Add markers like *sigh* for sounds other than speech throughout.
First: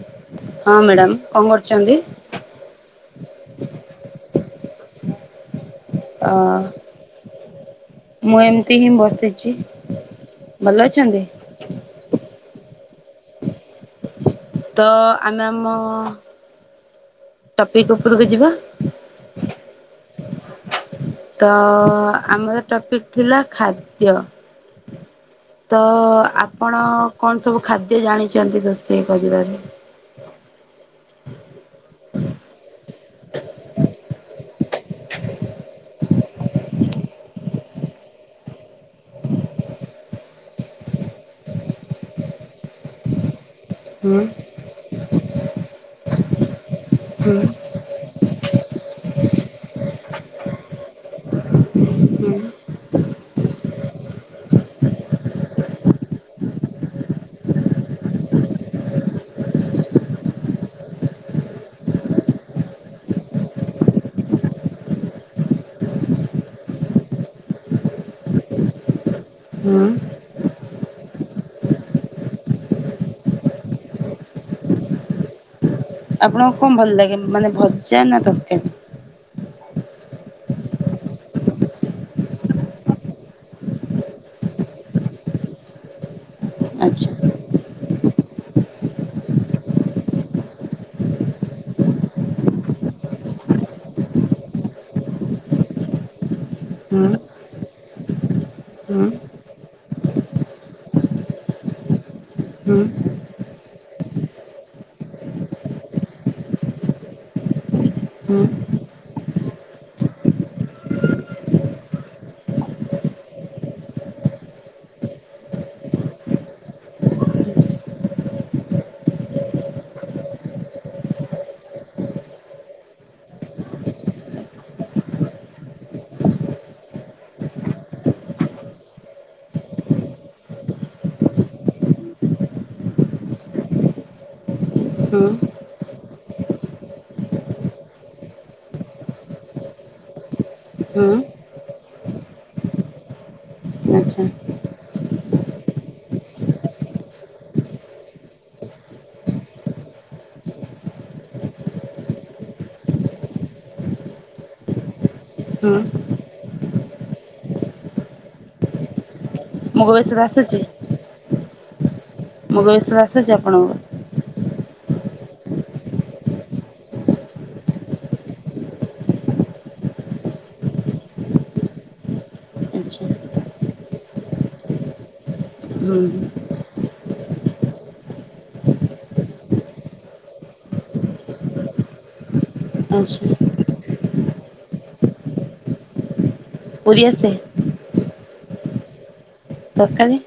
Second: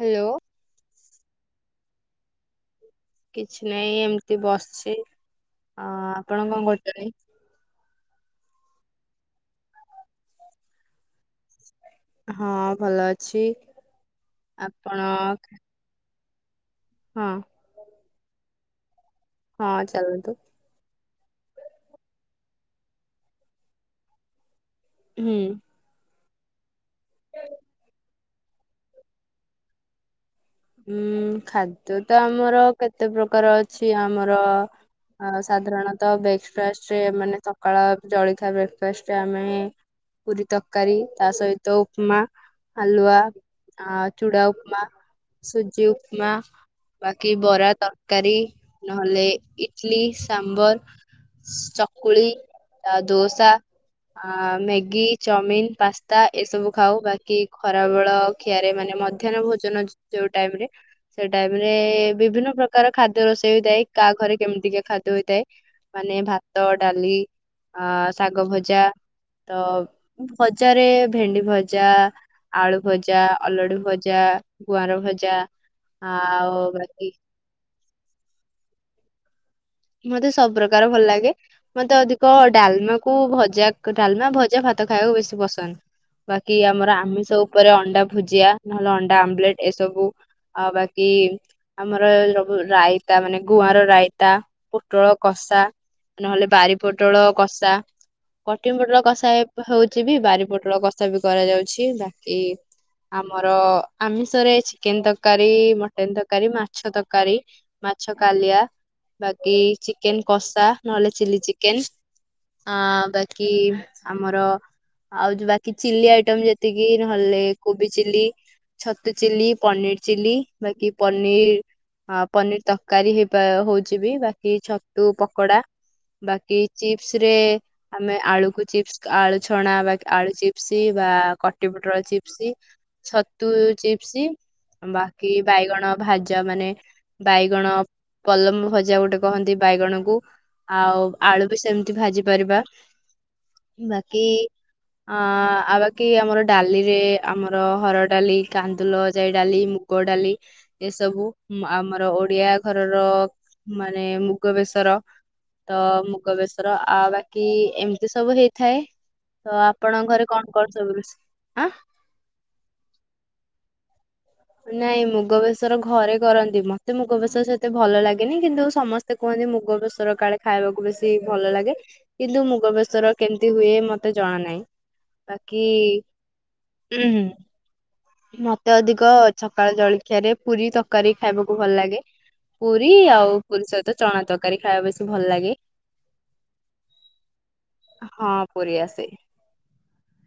Hello. ହଁ madam କଣ କରୁଛନ୍ତି? କିଛି ନାଇଁ ଏମିତି ବସିଛି ଅ ଅ ଆପଣ କଣ କରୁଛନ୍ତି? ମୁଁ ଏମିତି ହିଁ ବସିଛି ଭଲ ଅଛନ୍ତି? ହଁ ଭଲ ଅଛି। ତ ଆପଣ ଆମେ ଆମ ହଁ। ଟପିକ୍ ଉପରକୁ ଯିବା। ହଁ ଚାଲନ୍ତୁ। ତ ଆମର ଟପିକ୍ ଥିଲା ଖାଦ୍ୟ। ହୁଁ। ତ ଆପଣ କଣ ସବୁ ଖାଦ୍ୟ ଜାଣିଛନ୍ତି ରୋଷେଇ କରିବାରେ? ଉଁ ଖାଦ୍ୟ ତ ଆମର କେତେ ପ୍ରକାର ଅଛି ଆମର ଆଉ ସାଧାରଣତଃ ବ୍ରେଫାଷ୍ଟରେ ମାନେ ସକାଳ ଜଳିଥା ବ୍ରେକ୍ଫାଷ୍ଟରେ ଆମେ ପୁରୀ ତରକାରୀ ତା ସହିତ ଉପମା, ହାଲୁଆ, ହୁଁ ଚୁଡ଼ା ଉପମା ସୁଜି ଉପମା ବାକି ହୁଁ ବରା ତ ତରକାରୀ ନହେଲେ ଇଟଲି ସାମ୍ବର ଚକୁଳି ହୁଁ ଆଉ ଦୋସା ଆ ମ୍ୟାଗି, ଚାଉମିିନ, ପାସ୍ତା ଏସବୁ ଖାଉ ବାକି ଖରାବେଳ ଖିଆରେ ମାନେ ମଧ୍ୟାହ୍ନ ଭୋଜନ ଯୋ ଯୋଉ ଟାଇମ ରେ ସେ ଟାଇମ ରେ ବିଭିନ୍ନ ପ୍ରକାର ଖାଦ୍ୟ ରୋଷେଇ ହୋଇଥାଏ କାହା ଘରେ କେମିତିକା ଖାଦ୍ୟ ହୋଇଥାଏ ମାନେ ଭାତ ଡାଲି ଅ ଶାଗ ଭଜା ତ ହୁଁ ଭଜାରେ ଭେଣ୍ଡି ଭଜା ଆଳୁ ଭଜା, ଅଲଡୁ ଭଜା, ଗୁଆଁର ଭଜା ଆପଣଙ୍କୁ ଆଉ କଣ ଭଲ ବାକି ଲାଗେ ମାନେ ଭଜା ନା ତରକାରୀ? ମତେ ସବୁ ପ୍ରକାର ଭଲ ଲାଗେ। ମତେ ଅଧିକ ଡାଲମା କୁ ଭଜା ଡାଲମା ଭଜା ଭାତ ଖାଇବାକୁ ବେଶୀ ପସନ୍ଦ। ବାକି ଆମର ଆଚ୍ଛା ଆମିଷ ଉପରେ ଅଣ୍ଡା ଭୁଜିଆ ନହେଲେ ଅଣ୍ଡା ଆମ୍ଲେଟ ଏସବୁ ଆଉ ବାକି ଆମର ରାଇତା ମାନେ ଗୁଆଁର ରାଇତା ପୋଟଳ କଷା ନହେଲେ ବାରି ହୁଁ ହୁଁ ପୋଟଳ କଷା କଟିମ ପୋଟଳ ହୁଁ କଷା ହଉଛି ବି ବାରି ପୋଟଳ କଷା ବି କରାଯାଉଛି ବାକି ହୁଁ ଆମର ଆମିଷରେ ଚିକେନ ତରକାରୀ, ମଟନ ତରକାରୀ, ମାଛ ତରକାରୀ ମାଛ କାଲିଆ ବାକି ଚିକେନ କଷା ନହେଲେ ଚିଲି ଚିକେନ ଆ ବାକି ଆମର ଆଉ ଯଉ ବାକି ଚିଲି ଆଇଟମ ଯେତିକି ନହେଲେ କୋବି ଚିଲି ଛତୁ ଚିଲି, ପନିର ଚିଲି ବାକି ପନିର ହଁ ପନିର ତରକାରୀ ହେବା ହଉଛି ବି ବାକି ଛତୁ ପକୋଡା ବାକି ଚିପ୍ସରେ ଆମେ ଆଳୁକୁ ଚିପ୍ସ ଆଳୁ ଛଣା ବା ଆଳୁ ଚିପ୍ସ ବା କଟିକ ପୋଟଳ ଚିପ୍ସ ଛତୁ ଚିପ୍ସ ହୁଁ ବାକି ବାଇଗଣ ଭାଜା ମାନେ ବାଇଗଣ ପଲମ ଭ ଜା ଗୋଟେ କହନ୍ତି ବାଇଗଣକୁ ଆଉ ହୁଁ ଆଳୁ ବି ସେମିତି ଭାଜି ପାରିବା। ଆଚ୍ଛା ବାକି ଅଁ ଆଉ ବାକି ଆମର ଡାଲିରେ ଆମର ହରଡ ଡାଲି, କାନ୍ଦୁଲ ଯାଇ ଡାଲି ମୁ ଗ ଡାଲି ଏସବୁ ଆମର ଓଡିଆ ଘରର ମାନେ ମୁଗ ବେଶର ହୁଁ ତ ମୁଗ ବେଶ ର ଆଉ ବାକି ଏମିତି ସବୁ ହେଇଥାଏ, ତ ମୋ ଆପଣଙ୍କ ଭଏସ୍ ଘରେ କଣ ଆସୁଛି? କଣ ସବୁ ରୋଷେଇ? ଆଁ! ମୁଗ ବେସର ଆସୁଛି ଆପଣଙ୍କୁ? ନାଇଁ ମୁଗ ବେସର ଘରେ କରନ୍ତି ମତେ ମୁଗ ବେସର ସେତେ ଭଲ ଲାଗେନି କିନ୍ତୁ ସମସ୍ତେ ତେ କୁହନ୍ତି ମୁଗ ବେସର କାଳେ ଖାଇବାକୁ ବେଶି ଭଲ ଲାଗେ। କିନ୍ତୁ ମୁଗ ଆଚ୍ଛା ବେସର କେମିତି ହୁଏ ମତେ ଜଣା ନାହିଁ। ବାକି ହୁଁ ହୁଁ ହୁଁ। ମତେ ଅଧିକ ସକାଳ ଜଳଖିଆ ରେ ପୁରୀ, ତରକାରୀ ଖାଇବାକୁ ଭଲ ଲାଗେ। ପୁରୀ ଆଉ ଆଚ୍ଛା ପୁରୀ ସହିତ ଚଣା ତରକାରୀ ଖାଇବାକୁ ବେଶୀ ଭଲ ଲାଗେ। ପୁରୀ ଆସେ? ହଁ ପୁରୀ ଆସେ। ତରକାରୀ?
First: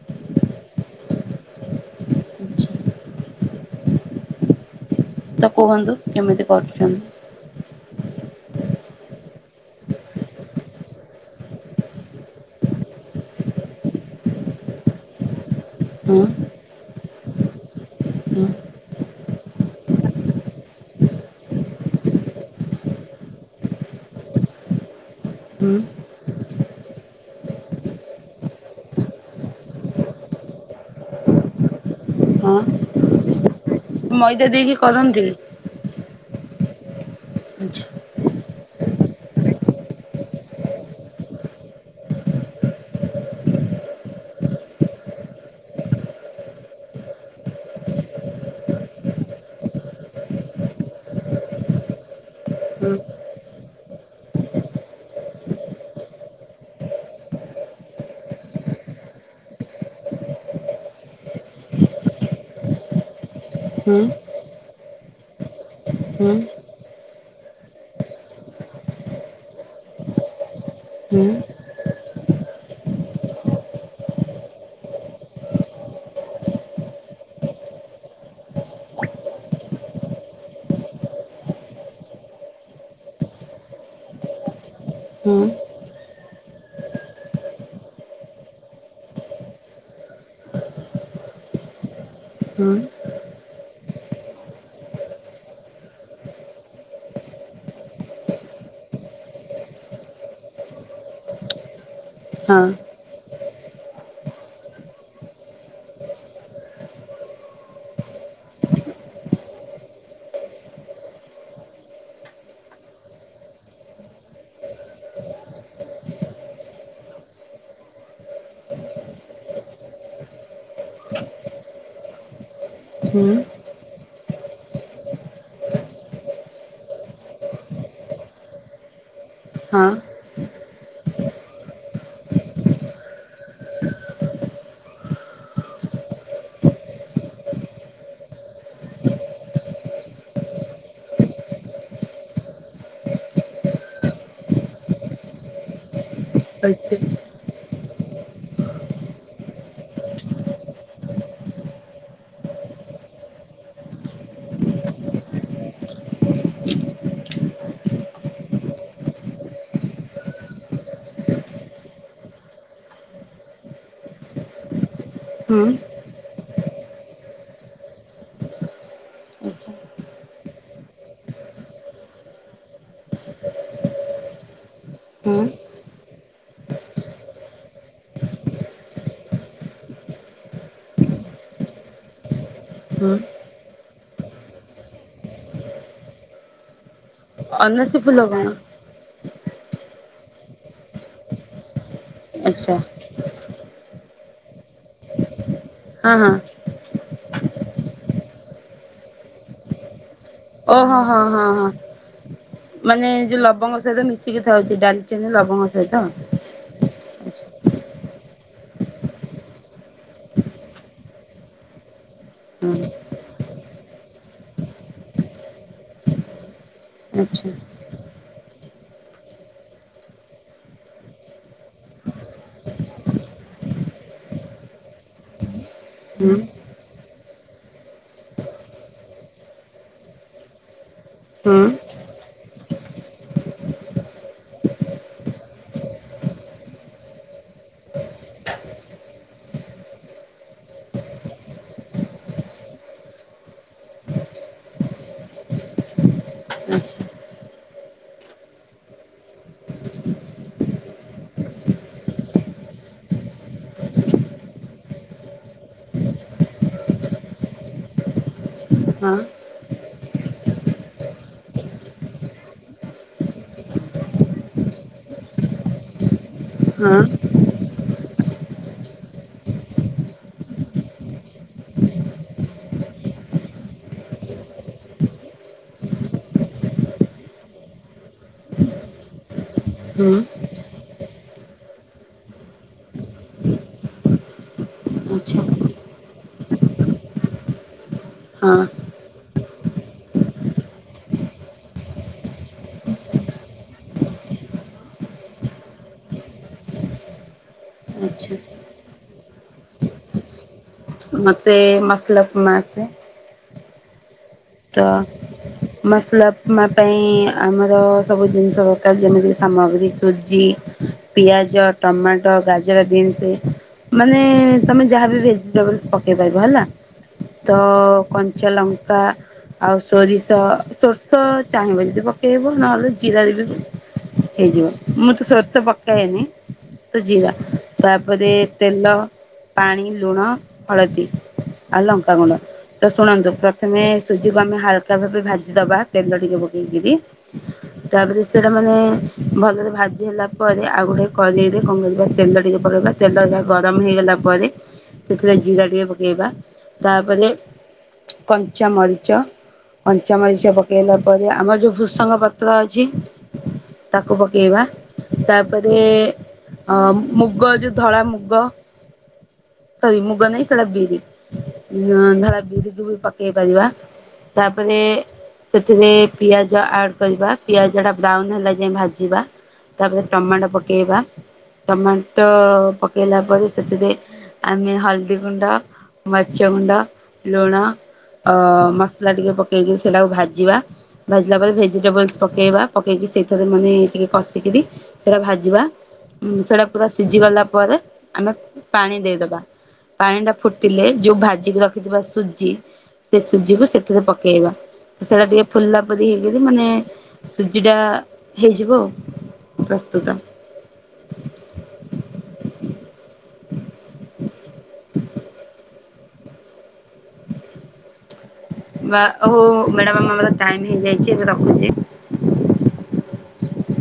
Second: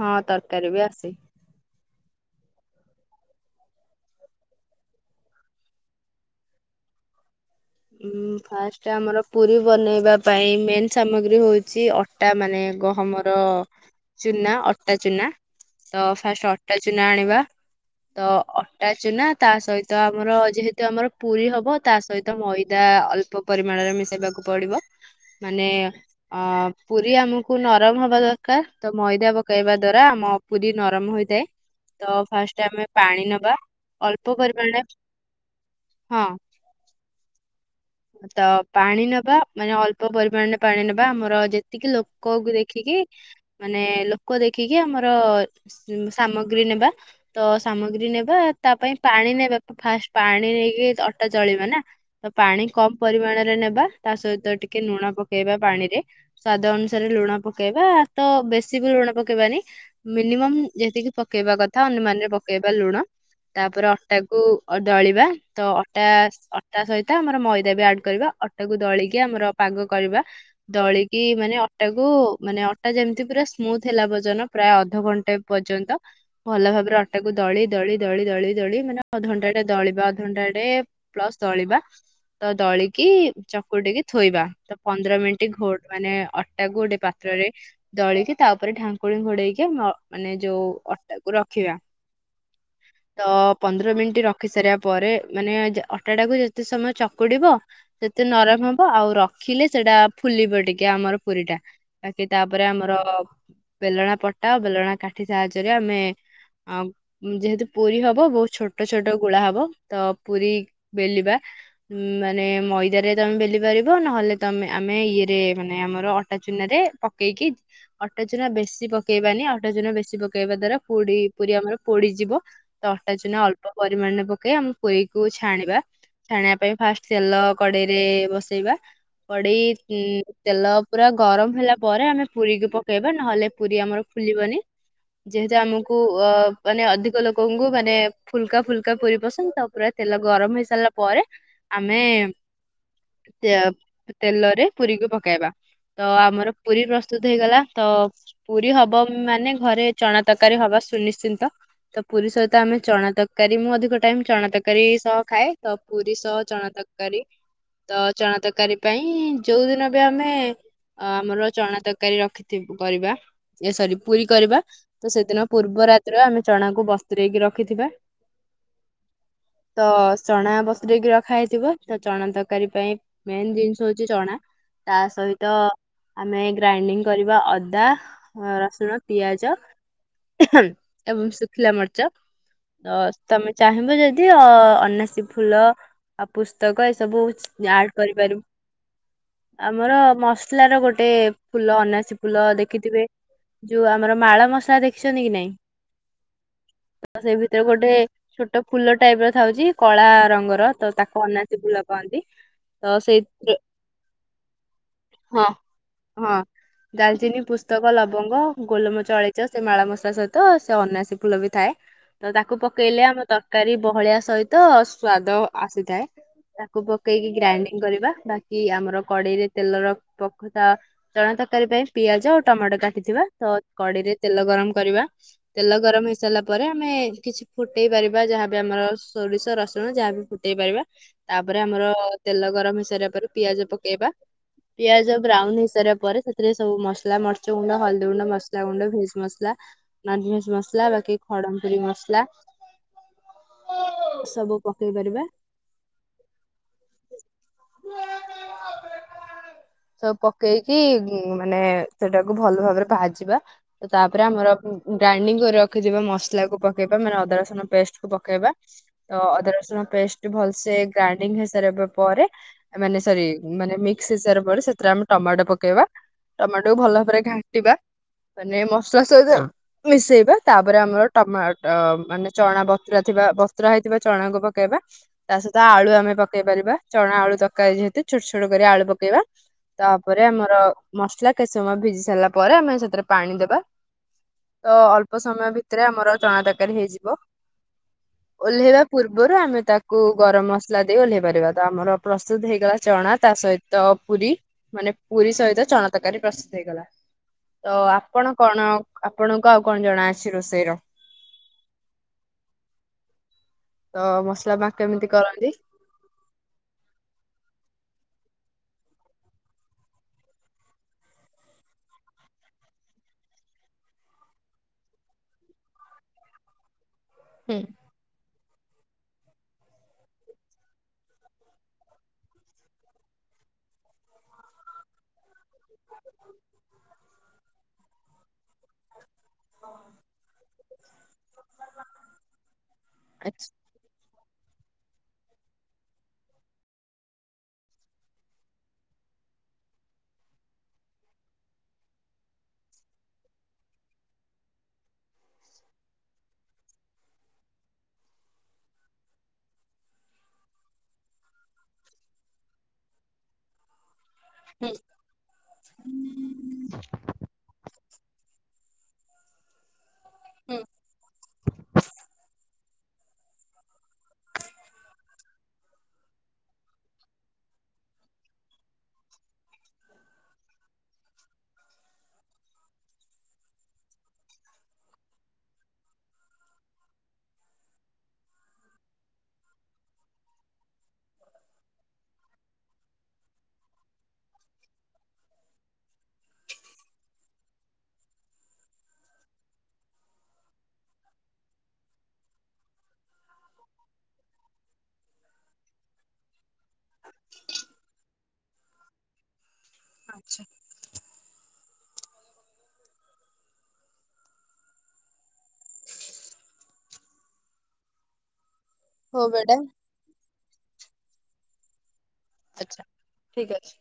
ହଁ ତରକାରୀ ବି ଆସେ। ଆଚ୍ଛା ତ କୁହନ୍ତୁ କେମିତି କରୁଛନ୍ତି? ଉଁ ଫାଷ୍ଟ ଆମର ପୁରୀ ବନେଇବା ପାଇଁ ମେନ୍ ସାମଗ୍ରୀ ହଉଛି ଅ ଟା ମାନେ ଗହମର ଚୁନା ଅଟା ଚୁନା ତ ହୁଁ ଫାଷ୍ଟ ଅଟା ଚୁନା ଆଣିବା ତ ହୁଁ ଅଟା ଚୁନା ତା ସହିତ ଆମର ଯେହେତୁ ଆମର ପୁରୀ ହବ ତା ସହିତ ମଇ ଦା ଅଳ୍ପ ପରିମାଣରେ ମିଶେଇବାକୁ ପଡିବ ମାନେ ହୁଁ ଅ ପୁରୀ ଆମକୁ ନରମ ହବା ଦରକାର ତ ମଇଦା ପକେଇବା ଦ୍ଵାରା ଆମ ପୁରୀ ନରମ ହୋଇଥାଏ ତ ହଁ ଫାଷ୍ଟ ଆମେ ପାଣି ନବା ଅଳ୍ପ ମଇଦା ଦେଇକି ପରିମାଣରେ କରନ୍ତି ହଁ ଆଚ୍ଛା। ତ ପାଣି ନବା ମାନେ ଅଳ୍ପ ପରିମାଣରେ ପାଣି ନବା ଆମର ଯେତିକି ଲୋକକୁ ଦେଖିକି ମାନେ ଲୋକ ଦେଖିକି ଆମର ସାମଗ୍ରୀ ନେବା ତ ସାମଗ୍ରୀ ନେବା ତା ପାଇଁ ପାଣି ନେବା ଫାଷ୍ଟ ପାଣି ନେଇକି ଅଟା ଦଳିବା ନା ତ ପାଣି ହୁଁ କମ ପରିମାଣରେ ନେବା ତା ସହିତ ଟିକେ ଲୁଣ ପକେଇବା ପାଣିରେ ସ୍ଵାଦ ଅନୁସାରେ ଲୁଣ ପକେଇବା ତ ବେଶୀ ବି ଲୁଣ ପକେଇବାନି ମିନିମମ୍ ଯେତିକି ପକେଇବା କଥା ଅନୁମାନ ରେ ପକେଇବା ଲୁଣ। ତାପରେ ହୁଁ ଅଟାକୁ ଦଳିବା ତ ଅଟା ହୁଁ ଅଟା ସହିତ ଆମର ମଇ ଦା ଆଡ କରିବା ଅଟାକୁ ଦଳିକି ଆମର ପାଗ କରିବା। ଦଳିକି ହୁଁ ମାନେ ଅଟାକୁୁ ମାନେ ଅଟା ଯେମିତି ପୁରା ସ୍ମୁଥୁ ହେଲା ପର୍ଯ୍ୟନ୍ତ ପ୍ରାୟ ଅଧଘଣ୍ଟେ ପର୍ଯ୍ୟନ୍ତ ଭଲ ଭାବରେ ଅଟା କୁ ଦଳି ଦଳି ଦଳି ଦଳି ଦଳି ମାନେ ଅଧଘଣ୍ଟା ଟେ ଦଳିିବା ଅଧଘଣ୍ଟା ରେ ପ୍ଲସ ଦଳିବା। ତ ଦଳିକି ଚକୁ ଟିକି ଥୋଇବା ତ ପନ୍ଦର ହୁଁ ମିନିଟ୍ ଘୋ ମାନେ ଅଟା କୁ ଗୋଟେ ପାତ୍ରରେ ଦଳିକି ତା ଉପରେ ଢାଙ୍କୁଣୀ ଘୋଡେଇକି ମ ମାନେ ଯୋଉ ଅଟାକୁ ରଖିବା ହୁଁ। ତ ପନ୍ଦର ମିନିଟ୍ ରଖି ସାରିବା ପରେ ମାନେ ଅଟା ଟାକୁ ଯେତେ ସମୟ ଚ ଚକୁଡିବ ସେତେ ନରମ ହବ ଆଉ ରଖିଲେ ସେଟା ଫୁଲିବ ଟିକେ ଆମର ପୁରୀ ଟା। ତା ସିଟା ହଁ ତାପରେ ଆମର ବେଲଣା ପଟା ବେଲଣା କାଠି ସାହାଯ୍ୟରେ ଆମେ ଆଉ ଯେହେତୁ ପୁରୀ ହବ ବହୁତ୍ ଛୋଟ ଛୋଟ ଗୁଳା ହବ ତ ପୁରୀ ବେଲିବା। ମାନେ ମଇଦା ରେ ତମେ ବେଲି ପାରିବ ନହେଲେ ତମେ ଆମେ ଇଏରେ ମାନେ ଆମର ଅଟା ଚୁନାରେ ଦେଇକି ଅଟା ଚୁନା ବେଶୀ ପକେଇବାନି ଅଟା ଚୁନା ବେଶୀ ପକେଇବା ଦ୍ଵାରା ପୁରି ପୁରୀ ଆମର ପୋଡିଯିବ। ତ ଅଟା ହୁଁ ଚୁନା ଅଳ୍ପ ପରିମାଣରେ ପକେଇ ଆମେ ପୁରିକୁ ଛାଣିବା ଛାଣିବା ତା ପରେ ଫାଷ୍ଟ୍ ତେଲ କଡେଇରେ ବସେଇବା କଡେଇ ହଁ ଇଁ ତେଲ ପୁରା ଗରମ ହେଲା ପରେ ଆମେ ପୁରୀକୁ ପକେଇବା ନହେଲେ ପୁରୀ ଆମର ଫୁଲିବନି। ଯେହେତୁ ଆମକୁ ଅ ମାନେ ଅଧିକ ଲୋକଙ୍କୁ ମାନେ ଫୁଲକା ଫୁଲକା ପୁରୀ ପସନ୍ଦ ତାପରେ ତେଲ ଗରମ ହେଇ ସାରିଲା ପରେ ଆମେ ୟ ପ ତେଲରେ ପୁରୀକୁ ପକେଇବା ତ ଆମର ପୁରୀ ଆଚ୍ଛା ପ୍ରସ୍ତୁତ ହେଇଗଲା ତ ପୁରୀ ହବ ମାନେ ଘରେ ଚଣା ତରକାରୀ ହବା ସୁନିଶ୍ଚିନ୍ତ। ତ ପୁରୀ ସହିତ ଆମେ ଚଣା ତରକାରୀ ମୁଁ ଅଧିକ ଟାଇମ୍ ଚଣା ତରକାରୀ ସହ ଖାଏ ତ ପୁରୀ ସହ ଚଣା ତରକାରୀ ତ ଚଣା ତରକାରୀ ପାଇଁ ଯୋଉ ଦିନ ବି ଆମେ ଅ ଆମର ଚଣା ତରକାରୀ ରଖିିଥି କରିବା ଏ ସରି ପୁରୀ କରିବା। ତ ସେଦିନ ହୁଁ ପୂର୍ବ ରା ତ୍ର ଆମେ ଚଣାକୁ ବସ୍ତରେଇକି ରଖିଥିବା ଆଚ୍ଛା ତ ଚଣା ବ ରେଇକି ରଖା ହେଇଥିବ ତ ଚଣା ତରକାରୀ ପାଇଁ ମେନ୍ ଜିନିଷ ହଉଛି ଚଣା। ତା ହୁଁ ସହିତ ଆମେ ଗ୍ରାଇଣ୍ଡିଙ୍ଗ କରିବା ଅଦା। ରସୁଣ ପିଆଜ ଏବଂ ଶୁଖିଲା ମରିଚ। ଅ ହୁଁ ତମେ ଚାହିଁବ ଯଦି ଅ ଅନାସୀ ଫୁଲ ଆଉ ପୁସ୍ତକ ଏ ସବୁ ଆଡ ଅନାସୀ ଫୁଲ କରିପାରିବୁ। କଣ ଆମର ମସଲା ର ଗୋଟେ ଫୁଲ ଅନାସୀ ଫୁଲ ଆଚ୍ଛା ଦେଖିଥିବେ? ଯୋଉ ଆମର ମାଳ ମଶା ଦେଖିଛନ୍ତି କି ନାଇଁ? ହଁ ହଁ। ତ ସେ ଭିତରେ ଗୋଟେ ଛୋଟ ଫୁଲ ଟାଇପ ର ଥାଉଛି କଳା ରଙ୍ଗ ର ଓ ତ ହଁ ହଁ ତାକୁ ହଁ ଅନାତି ହଁ ଫୁଲ କହନ୍ତି। ତ ମାନେ ଯୋଉ ସେଇଥିରେ ଲବଙ୍ଗ ସହିତ ମିଶିକି ଥାଉଛି ଡାଲିଚିନି ହଁ ଲବଙ୍ଗ ସହିତ। ହଁ ଡାଲଚିନି ପୁସ୍ତକ ଲବଙ୍ଗ ଗୋଲମରିଚ ଅଳେଇଚ ସେ ମାଳ ମସଲା ସହିତ ସେ ଅନାସୀ ଫୁଲ ବି ଥାଏ। ତ ତାକୁ ପକେଇଲେ ମତେ ଆମ ତରକାରୀ ବହଳିଆ ସହିତ ସ୍ଵାଦ ଆସିଥାଏ ତାକୁ ପକେଇକି ଗ୍ରାଇଣ୍ଡିଙ୍ଗ କରିବା ବାକ୍‌ କି ଆମର କଡେଇରେ ତେଲର ପଖଥା ଚଣା ତରକାରୀ ପାଇଁ ପିଆଜ ଆଉ ଟମାଟୋ କାଟିଥିବା ତ କଡେଇରେ ତେଲ ଗରମ କରିବା। ତେଲ ଗରମ ହେଇ ସାରିଲା ପରେ ଆମେ କିଛି ଫୁଟେଇ ପାରିବା ଯାହାବି ଆମର ସୋରିଷ ରସୁଣ ଯାହାବି ଫୁ ଦେଇ ପାରିବା ତାପରେ ଆମର ତେଲ ଗରମ ହେଇସାରିବା ପରେ ପିଆଜ ପକେଇବା। ପିଆଜ ବ୍ରାଉନ ହେଇସାରିବା ପରେ ସେଥିରେ ସବୁ ମସଲା ମର୍ଚ୍ଚ ଗୁଣ୍ଡ, ହଳଦୀ ଗୁଣ୍ଡ, ମସଲା ଗୁଣ୍ଡ, ଭେଜ୍‌ ମସଲା ନନ୍‌ ଭେଜ୍‌ ମସଲା ବାକି ଖଡ଼ମ ପୁରୀ ମସଲା ସବୁ ପକେଇ ପାରିବା। *inaudible* ସବୁ ପକେଇକି ଉମ ମାନେ ସେଟାକୁ ଭଲ ଭାବରେ ଭାଜିବା। ତାପରେ ଆମର ଗ୍ରାଇଣ୍ଡିଙ୍ଗ କରି ରଖିଥିବା ମସଲାକୁ ପକେଇବା ମାନେ ଅଦା ରସୁଣ ପେଷ୍ଟ କୁ ପକେଇବା। ତ ଅଦା ରସୁଣ ପେଷ୍ଟ ଭଲସେ ଗ୍ରାଇଣ୍ଡିଙ୍ଗ ହେଇସାରିବା ପରେ ମାନେ ସରି ମାନେ ମିକ୍ସ ହେଇସାରିବା ପରେ ସେଥିରେ ଆମେ ଟମାଟୋ ପକେଇବା। ଟମାଟୋକୁୁ ଭଲ ଭାବରେ ଘାଣ୍ଟିବା ମାନେ ମସଲା ସହିତ ମିଶେଇବା ତାପରେ ଆମର ଟମାଟ ମାନେ ଚଣା ବତ୍ରା ଥିବା ବତ୍ରା ହେଇଥିବା ଚଣାକୁ ପକ୍ କେଇବା। ତା ସହିତ ଆଳୁ ଆମେ ପକେଇ ପାରିବା ଚଣା ଆଳୁ ତରକାରୀ ଯେହେତୁ ଛୋଟ ଛୋଟ କରି ଆଳୁ ପକେଇବା। ତାପରେ ଆମର ମସଲା କେତେ ସମୟ ଭିଜି ସାରିଲା ପରେ ଆମେ ସେଥିରେ ପାଣି ଦେବା। ତ ଅଳ୍ପ ସମୟ ଭିତରେ ଆମର ଚଣା ତରକାରୀ ହେଇଯିବ। ଓହ୍ଲେଇବା ପୂର୍ବରୁ ଆମେ ତାକ କୁ ଗରମ ମସଲା ଦେଇ ଓହ୍ଲେଇ ପାରିବା ତ ଆମର ପ୍ରସ୍ତୁତ ହେଇଗଲା ଚଣା ତା ସହିତ ପୁରୀ। ମାନେ ପୁରୀ ସହିତ ଚଣ ତରକାରୀ ପ୍ରସ୍ତୁତ ହେଇଗଲା। ତ ଆପଣ କଣ ଆପଣଙ୍କୁ ଆଉ କଣ ଜଣା ଅଛି ରୋଷେଇ ର? ମୋତେ ମସଲା ଉପମା ଆସେ। ତ ମସଲା ଉପମା ତ କେମିତି କରନ୍ତି? ମସଲା ଉପମା ପାଇଁ ଆମର ସବୁ ଜିନିଷ ଦରକାର ଯେମିତି ସାମଗ୍ରୀ ସୁଜି। ପିଆଜ, ଟମାଟୋ, ଗାଜର, ବିିନସ୍। ମାନେ ତମେ ଯାହାବି ଭେଜିଟେବଲସ୍ ପକେଇ ପାରିବ ହେଲା। ତ କଞ୍ଚାଲଙ୍କା ଆଉ ସୋରିଷ ସୋରିଷ ଚାହିଁବ ଯଦି ପକେଇବ ନହେଲେ ଜିରାରେ ବି ହେଇଯିବ, ମୁଁ ତ ସୋରିଷ ପକାଏନି। ତ ଜୀରା ତାପରେ ତେଲ, ପାଣି, ଲୁଣ, ହଳଦୀ। ଆଉ ଲଙ୍କା ଗୁଣ୍ଡ ତ ଶୁଣନ୍ତୁ ଆଛା ପ୍ରଥମେ ସୁଜିକୁ ଆମେ ହାଲକା ଭାବେ ଭାଜିଦବା ତେଲ ଟିକେ ପକେଇକିରି ତାପରେ ସେଟା ମାନେ ଭଲରେ ଭାଜି ହେଲା ପରେ ଆଉ ଗୋଟେ କଡେଇରେ କଣ କରିବା ତେଲ ଟିକେ ପକେଇବା ତେଲଟା ଗରମ ହେଇଗଲା ପରେ ସେଥିରେ ଜୀରା ଟିକେ ପକେଇବା ତାପରେ କଞ୍ଚା ମରି ଚ କଞ୍ଚାମରିଚ ପକେଇଲା ପରେ ଆମର ଯୋଉ ଭୃସଙ୍ଗ ପତ୍ର ଅଛି ତାକୁ ପକେଇବା, ତାପରେ ଅ ମୁଗ ଯୋଉ ଧଳା ମୁଗ ସରି ମୁଗ ନାଇ ସେଟା ବିରି। ଧଳା ବିରିକୁୁ ବି ପକେଇ ପାରିବା। ତାପରେ ସେଥିରେ ପିଆଜ ଆଡ୍ କରିବା, ପିଆଜଟା ବ୍ରାଉନ ହେଲା ଯାଏଁ ଭାଜିବା। ତାପରେ ଟମାଟୋ ପକେଇବା, ଟମାଟୋ ପକେଇଲା ପରେ ସେଥିରେ ଆମେ ହଳଦୀ ଗୁଣ୍ଡ, ମରିଚ ଗୁଣ୍ଡ, ଲୁଣ, ଅ ମସଲା ଟିକେ ପକେଇକି ସେଇଟାକୁ ଭାଜିବା। ଭାଜିଲା ପରେ ଭେଜିଟେବୁଲ୍ସ ପକେଇବା, ପକେଇକି ସେଇଥିରେ ମାନେ ଟିକେ କଷିକିରି ସେଇଡ଼ା ଭାଜିବା, ସେଇଡା ପୁରା ସିଝି ଗଲା ପରେ ଆମେ ପାଣି ଦେଇଦବା। ପାଣି ଟା ଫୁଟିଲେ ଯୋଉ ଭାଜିିକି ରଖିଥିବା ସୁଜି ସେ ସୁଜିକୁ ସେ ଥିରେ ପକେଇବା, ତ ସେଇଡ଼ା ଟିକେ ଫୁଲିଲା ପରି ହେଇଗଲେ ମାନେ ସୁଜିଟା ହେଇଯିବ ଆଉ, ପ୍ରସ୍ତୁତ। *unintelligible* ବା ହଉ ଓହୋ ବେଟା ହୋ, ମ୍ୟାଡାମ ଆମର ଟାଇମ୍ ହେଇଯାଇଚି ଏବେ ରଖୁଚି। ଆଚ୍ଛା, ଠିକ୍ ଅଛି।